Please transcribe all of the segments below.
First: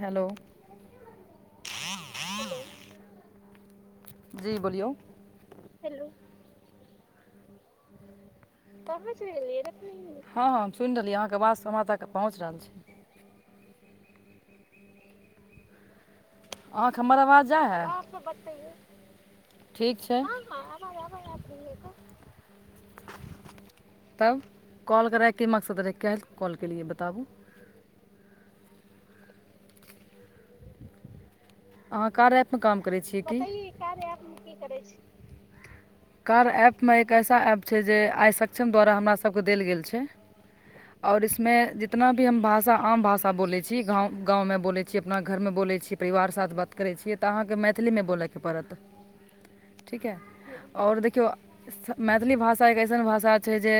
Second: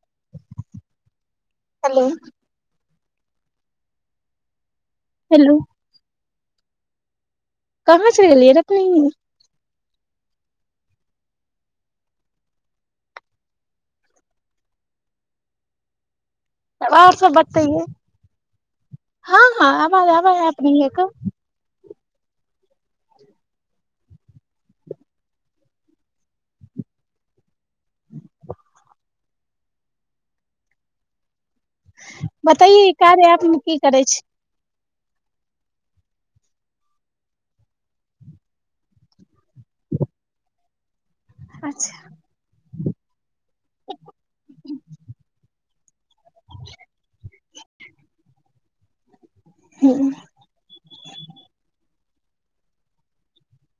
Hello hello जी बोलियौ hello hello कहाँ चल गेलियै रहे अपने हँ हँ सुनि रहलियै अहाँके बातसँ हम त पहुँच रहल छै अहाँके आओर हमर सब आवाज बतेे जाइ हइ हँ हँ ठीक आवाज छै आवाज अपनी ह [inaudible] तब कॉल करैके मकसद रहै क कॉल केलये बताबू [inaudible] अहाँ कार्या एप म काम बतैये करै छियै कार्य की ऐप मे करै छी की करै छी [inaudible] कार्य ऐप मे एक ऐसा ऐप छै जे आइ सक्षम द्वारा हमरासके देल गेल छै और इसमे अच्छा जितना हम भाषा आम भाषा बोलै छी गाँव गाँव मे बोल छी अपना घर मे बोले छी परिवार साथ बात करै छियै तऽ अहाँके मैथिलीमे बोलैके पड़त ठीक हूँ ह और देखियौ मैथिली भाषा एक अइसन भाषा छै जे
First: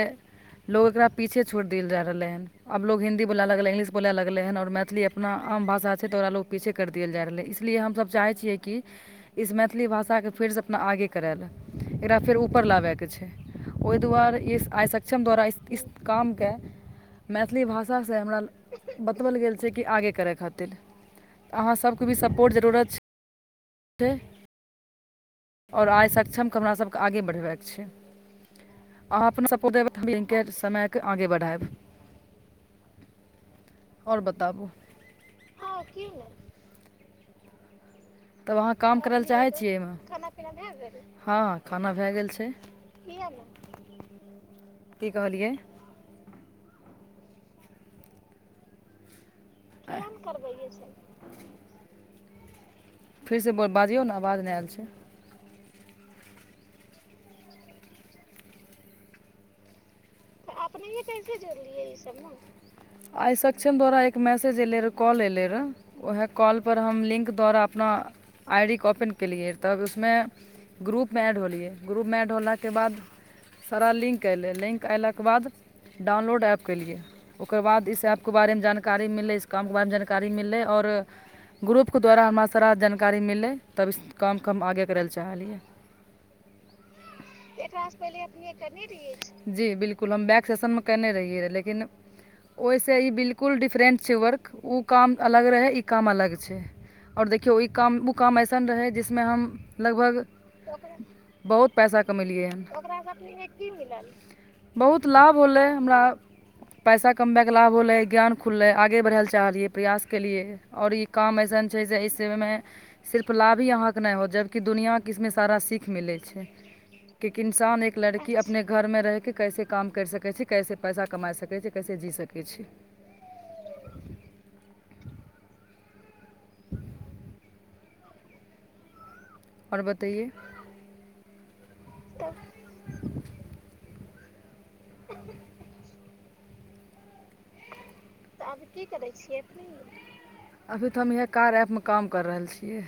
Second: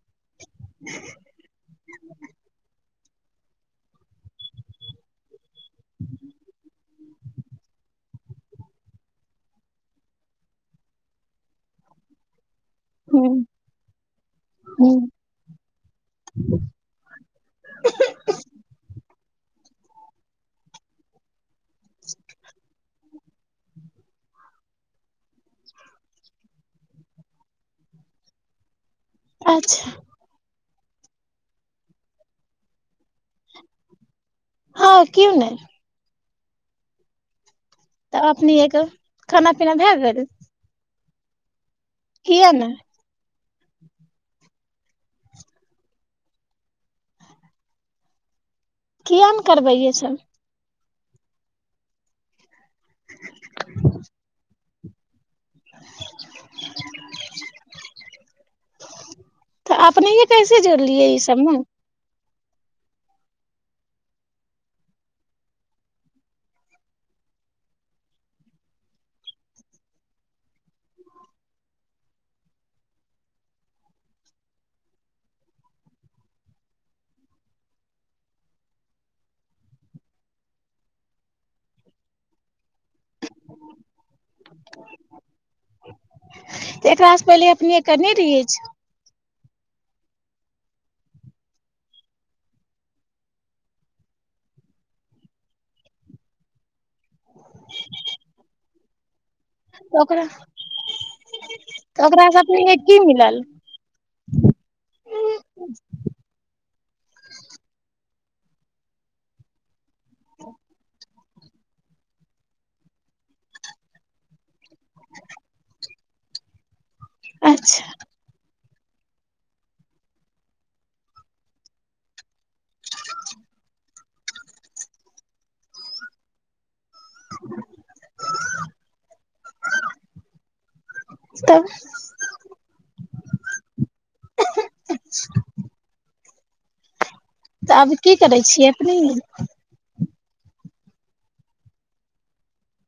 लो एकरा पीछे छोड़ देल जा रहले हन अब लोग हिन्दी बोला लगलै इंगलिश बोलै लगलै हँ आओर मैथिली अपना आम भाषा छै तऽ ओकरा लोग पीछे कर देल जा रहले इसलिए हमसब चाहै छियै कि इस मैथिली भाषा के फेर से अपना आगे करे ले एकरा फेर ऊपर लाबे छै हूँ ओहि दुआरे इ आइ हूँ सक्षम द्वारा इस इस कामके मैथिली भाषासँ हमरा बताओल गेल छै कि आगे करै खातिर तऽ अहाँ सभकेँ भी सपोर्ट जरूरत छै छै और आइ सक्षमके हमरासके आगे बढ़बाक छै अहाँ अपन स्पोर्ट देबै अच्छा तो मौथिली केज समय आगे बढ़ायब आओर बताबू हँ केओ नइ ह क्युह नहि तऽ तब अपने अहाँ के काम करय लए चाहै खाना छियै पीना एहिमे भए गेल खाना पिना भैल छै हँ खाना भए गेल छै किया ने की कहलियै किआक नहि करबैय सब फेरसँ ब बाजियौ ने आवाज नहि आयल छै तऽ अपने छड तऽ अपनेही कैसे जोड़लियै ईस। भमे र आइ सक्षम द्वारा एक मैसेज एयलै रहए कॉल एयलै रहए उएह कॉलपर हम लिंक द्वारा अपना आई डीे ओपन केलियै तब उसमे ग्रुपमे एड होलियै ग्रुपमे एड होलाके बाद सारा लिंक अएलै लिंक अएलाके बाद ओकर बाद डाउनलोड ऐप केलियै ओकर बाद इस ऐपके बारेमे जानकारी मिललै कामके बारेमे जानकारी मिललै आओर ग्रुपके द्वारा हमरा सारा जानकारी मिललै तब कामके हम आगे करै लए चाहलियै एकरास से पहिले अपने करने इछ जी बिलकुल हम बैक सेशनमे कयने रहियै रहए लेकिन ओइसे ई बिल्कुल डिफरेन्ट छै वर्क उ काम अलग रहै ई काम अलग छै और देखियौ ई काम ओ काम ऐसन रहै जिसमें हम तऽ लगभग ओकरा बहुत पैसा तऽ ओकरा से कमेलियै अपने की मिलल [unintelligible] बहुत लाभ होलै हमरा पैसा कमबैके लाभ होलै ज्ञान खुललै आगे बढ़ै लए चाह रहलहि प्रयास केलिए आओर ई काम अइसन छै जे एहिसमे सिर्फ लाभ ही अहाँके नइ होत जबकि दुनिआँके इसमे सारा सीख मिलै छै कि इन्सान अच्छा एक लड़की अपने घर मे रहके कैसे काम करि सकै छै कैसे पैसा कमा सकै छै कैसे जी सकै छै [inaudible] आओर बतइए तऽ आ [inaudible] तऽ अभी की करै छियै अपने अभी तऽ हम इएह कार्य ऐपमे काम कर रहल छियै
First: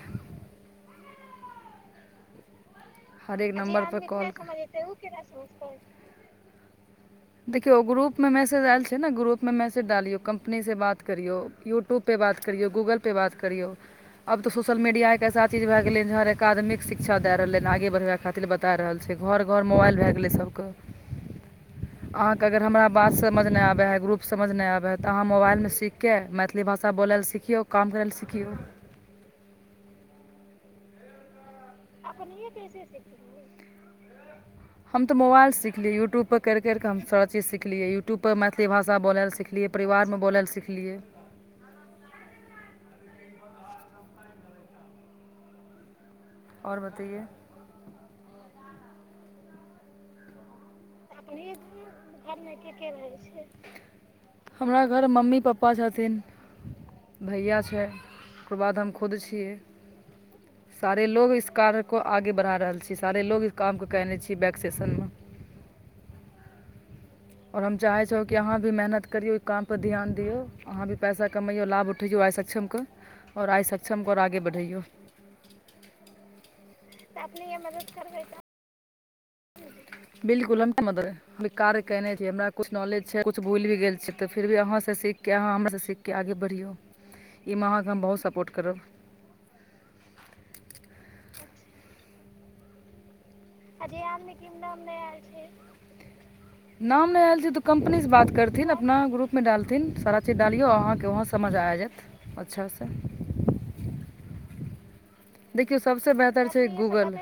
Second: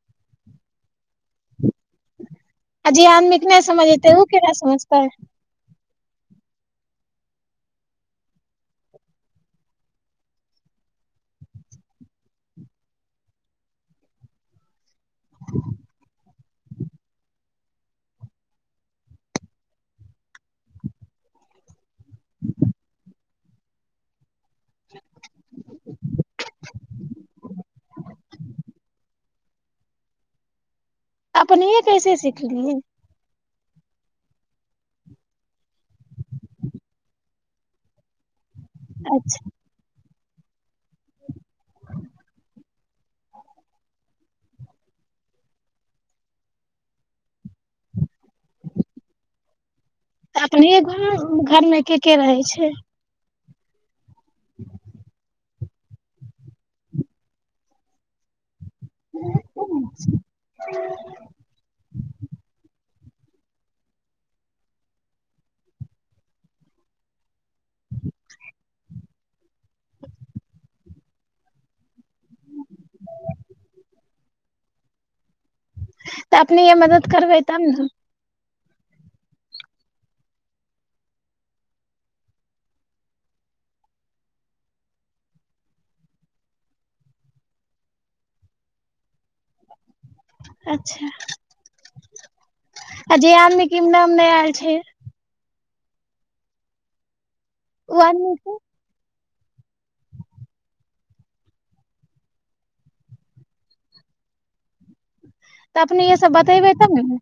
अजी आदमीे हरेक नहि समझेतै ओ केना समझते ह देखियौ ग्रुप मे मैसेज आयल छै ने ग्रुप मे मैसेज डालियौ कम्पनी से बात करियौ यूट्यूब पे बात करियऔ गूगल पे बात करियऔ अब तऽ सोशल मीडिया एकऐसा चीज भ गेले हर एक आदमिक शिक्षा द रहल ह आगे बढ़आ खातिर बता रहल छै घर घर मोबाइल भए गेलै सबके अहाँके अगर हमरा बात समझ नहि आबै हइ ग्रुप समझ आबै हइ तऽहाँ मोबाइलमे सीखिके मैथिल भाषा बोलै लए सीख यौ काम भेल सिखियौ अपने अब नये पैसे से हम तऽ मोबाइल सीखलियै युटुब पर कर कर हम‌ सब सिखलिए ट्यूब पर मैथिल भाषा बोलैए अच्छा सिखलियै परिवार मे बोलै लए सिखलिए और बतइए अपने घर घर मे के के रहे छै [unintelligible] हमरा घर मम्मी पापा पपा छथिन भैया छै ओकर बाद हम खुद छियै सारे लोग इस कार्य को आगे बढ़ा रहल छी सारे लोग काम के केने छी बैक सेशन मे ओर हम चाहै छि कि अहाँ भी मेहनत करियौ ओ कामपर ध्यान दियौ अहाँ भी पैसा कमैयऔ लाभ उठैयऔ आइ सक्षमके और आइ सक्षमके और आगे बढ़ैयऔ तऽ अपने य मदद करबै तब ने बिलकुल [unintelligible] कार्य केने [unintelligible] हमरा कुछ नलेज छै कुछ भुलि भी गेल छी त फिर भी आहा स सीख के अहां हमरा स सीख क के आगे बढ़ियौ एहिमे अहाँके हम बहुत सपोर्ट करब अच्छा आ जे आदमी के आ जे नाम नहि आदमी के आयल छै नाम नइ आएल छै नाम नइ आएल छै त ओ कम्पनीसँ आदमी बात के करथिन न नाम ग्रुपमे डालथिन सारा चीज डालिऔ अहाँके उहो समझ आ जायत अच्छासे देखियौ तऽ सबसे अपने सब बेहतर छै बतेबै तब गूगल ने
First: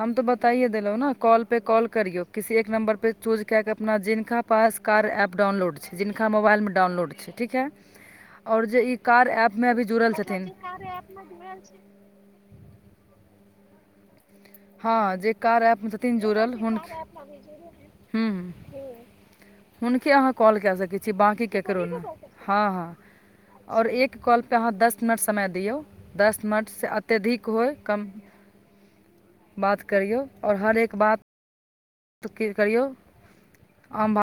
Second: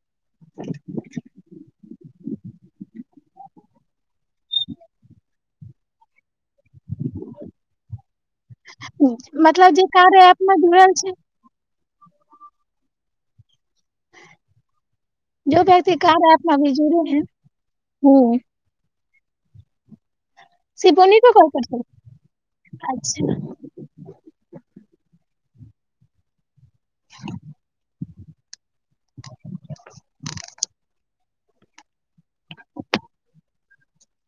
हम तो बताइे देलौ न कॉल पे कॉल करियौ किसी एक नम्बर पर चूज क के अपना जिनका पास कार्य एप डाउनलोड छय जिनका मोबाइलमे डाउनलोड छै ठीक है और जे ई कार्य एप मे मतलब अभी जे जुड़ल कार्य ऐप छथिन मे जुड़ल छै हँ जे जो कार्य ऐपमे व्यक्ति छथिन कार्य ऐप जुड़ल मे अभी हुनक जुड़े है ह हूँ हुनके अहाँ कॉल कए सकै छी शिवोनी के बाँकी कॉल कर सकै। ककरो नहि हँ हँ अच्छा ओर एक कॉलपअ अहाँ दस मिनट समय दियौ दस मिनटसँ अत्यधिक होय कम बात करियौ आ हर एक बात करियौ आ भ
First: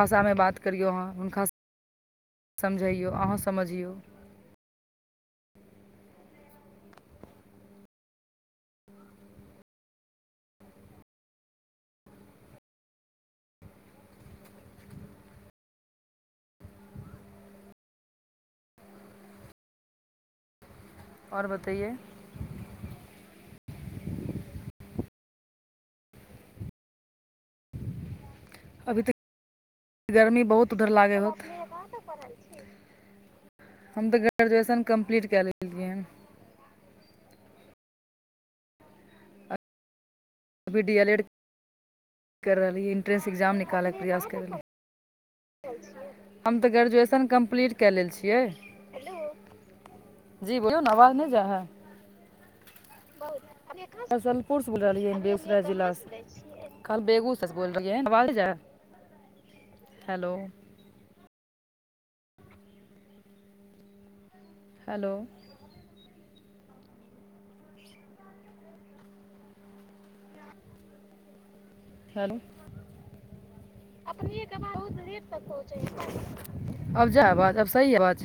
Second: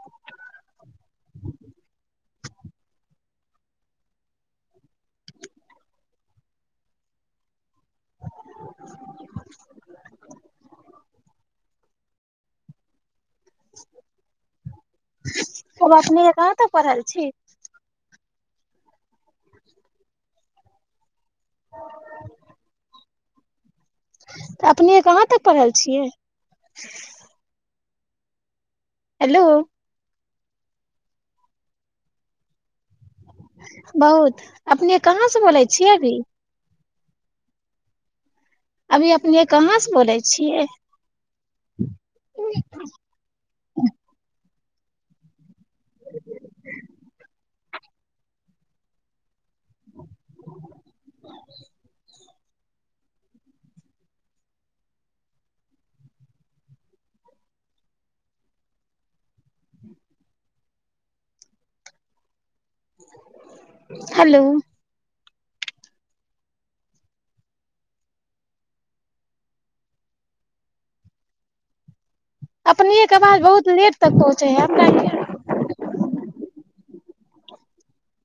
भाषामे बात करियो अहाँ हुनका समझैयौ अहों समझियौ तब अपने के कहाँ तक पढ़ल छी आओर बतैयै तऽ अपने कहाँ तक पढ़ल छियै अभी तक हेलो गर्मी बहुत उधर लागे होत हम तऽ बहुत ग्रेजुएशन अपने कहाँ कम्प्लीट से कए बोलै लेलियै छियै हन अभी अभी अपने कहाँ से बोलेै अभी डी एल एड कर रहली इन्ट्रेन्स एग्जाम निकालैके प्रयास कर रहली हम तऽ ग्रेजुएन कम्पलीट कए लेल छियै जी बोलियौ ने आवाज नहि जाय हय हसनपुरसँ बोल रहलियै हन बेगूसराय जिलासँ खल बेगूस [unintelligible] बोलब बज हेलो हेलो हेलो हेलो अपनीए के आवाज बहुत लेट तक पहुँचे है आ [unintelligible] क अब जा हय आवाज आब सही है आवाज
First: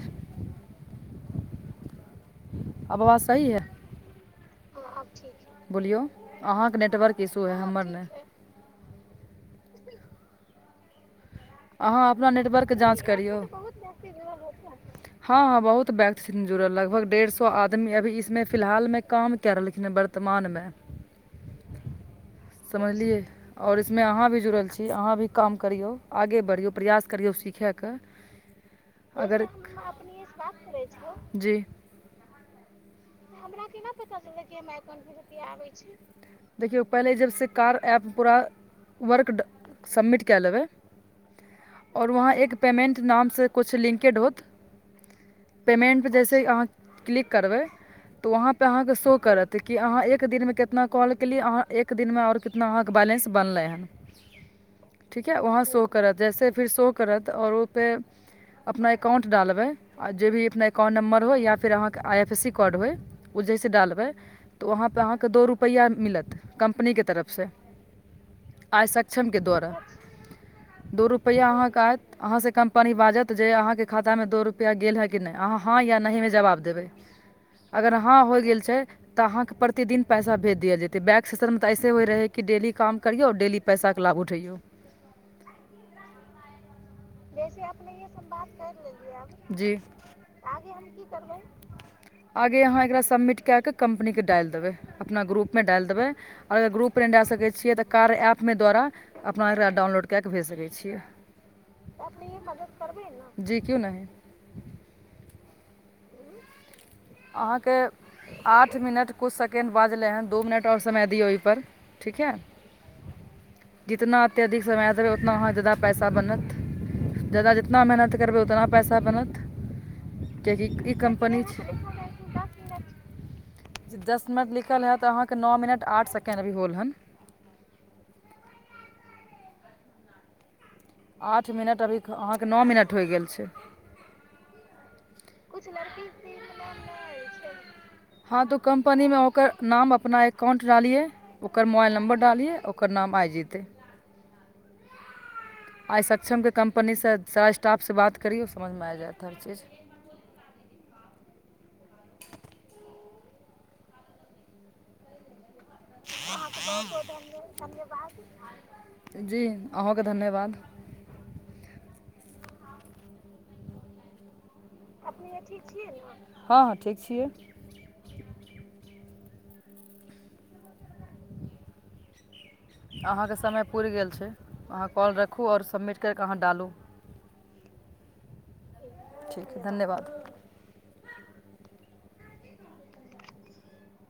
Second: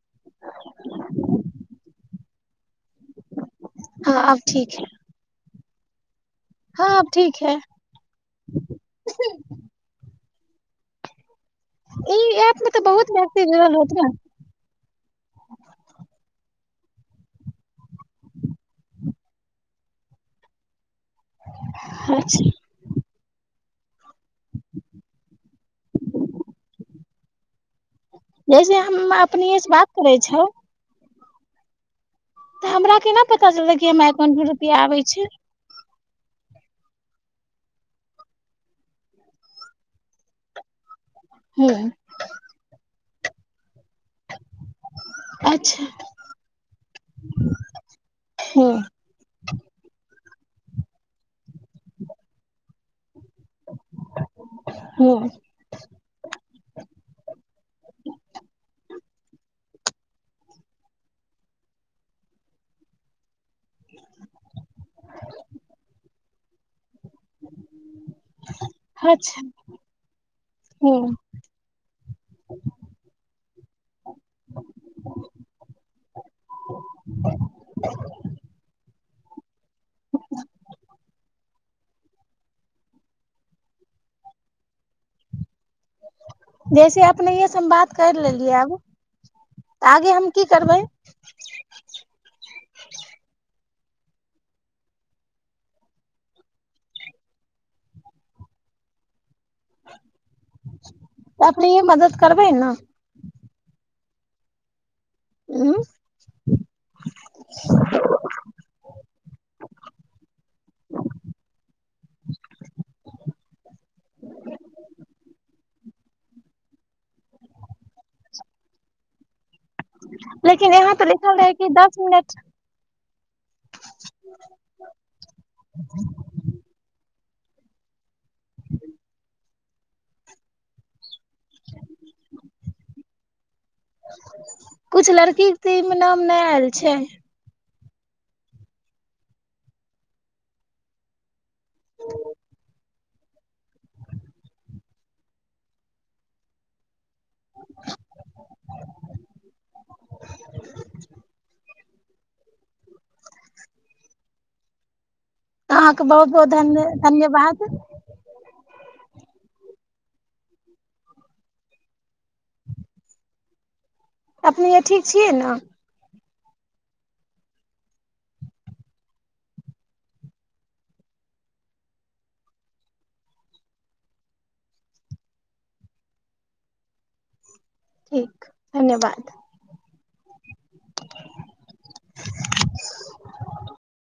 आब आवाज सही हय हँ आब ठीक हय बोलियउ अहाँके अब नेटवर्क ठीक इशू है अइ हमर नै अहाँ ई अपना एप नेटवर्क मे के तऽ जाँच बहुत करियौ व्यक्ति जुड़ल होत ने हँ हँ बहुत व्यक्ति छथिन जुड़ल लगभग डेढ़ सौ आदमी अभी इसमे फिलहाल मे काम के रहलखिन हें बर वर्तमानमे अच्छा समझलियै आओर इसमे अहाँ भी जुड़ल छी अहाँ भी काम करियौ आगे बढ़ियौ प्रयास करियौ सीखयके जैसे हम अगर अपनीये से बात करै छै जी तऽ हमरा केना पता चलतै कि हमरा एकांउट मे रुपिया आबै छै [inaudible] देखियौ पहिले जबसँ कार्य ऐप पूरा वर्क सबमिट कए लेबै हूंम्म हूंम्म ओर वहाँ एक पेमेन्ट नामसँ किछु लिंकेड होत अच्छा पेमेंट पे जेसेहि अहाँ क्लिक करबै तऽ वहाँ पे हूँ अहाँ के शो करत तऽ कि अहाँ एक दिनमे केतना कॉल केलियै अहाँ एक दिनमे आओर कितना अहाँके बैलेन्स बनलै हन च [inaudible] ठीक है वहाँ शो करत जैसे फिर शो करत और ओ पे अपना एकाउंट डालबै आ जे भी अपना अकाउंट नम्बर होइ या फिर अहाँके I F A C code होइ उ जैसे डालबै तऽ वहाँपे अहाँके दो रुपैआ मिलत कम्पनी के तरफ से आइ सक्षम के अच्छा द्वारा दू रूप हूँ रुपैया आहाँ के आयत अहाँ से कम्पनी बाजत जे अहाँ के खाता मे दो रुपआ गेल है कि नहि अहाँ हँ या नहि मे जवाब देबै ब [inaudible] अगर हॅं होय गेल छै तऽ अहाँके प्रतिदिन पैसा भेज देल जेतै बैक सेसन मे तऽ ऐसे होय रहै कि डेली काम करिऔ डेली पैसाके लाभ उठैयौ जैसे अपनैये से हम बात कर लेलियै तऽ आगे हम की करबै करबै आगे अहाँ एकरा सबमिट कए कऽ कम्पनीके डाल देबै अपना ग्रुपमे डाल देबै आओर अगर ग्रुप डे जाए सकै छियै तऽ कार ऐपमे द्वारा अपना एकरा डाउनलोड कए कऽ भेज सकैत छियै अपने मदद करबै मदद ने करबै न जी क्यो नहि उ ह [inaudible] [unintelligible] अहाँके आठ मिनट कुछ सेकेण्ड बाजलै हँन दू मिनट आओर समय दियौ अईपर ठीक हइ जितना अत्यधिक समय देबै उतना अहाँ जादा पैसा बनत जाददा जितना मेहनत करबै उतना पैसा बनत किएकि लेकिन यहाँ ई तऽ लिखल कम्पनी रहै कि छै दस मिनट दस मिनट लिखल हए तऽ अहाँके नओ मिनट आठ सेकेण्ड अभी होल हन आठ मिनट अभी अहाँके न मिनट होइ गेल छै कुछ लड़की ति मे नाम नहि आयल छै हँ तो कंपनी मे ओकर नाम अपना अकाउंट डालिये ओकर मोबाइल नंमबर डालिये ओ ओकरणाम आय जेतै आइ सक्षमके कम्पनीसँ सारा स्टाफसँ बात करि यै समझमे आबि जायत हर चीज [unintelligible] [inaudible] अहाँके ह बहुत धन्य बहुत धन धन्यवाद धन्यवाद जी अहुके धन्यवाद अपने ठीक छियै न हँ हँ ठीक छियै अहाँके समय पुरि गेल छै अहाँ कॉल रखू आओर समिट करि कऽ अहाँ डालू ठीक धन्यवाद ठीक धन्यवाद [inaudible] [inaudible]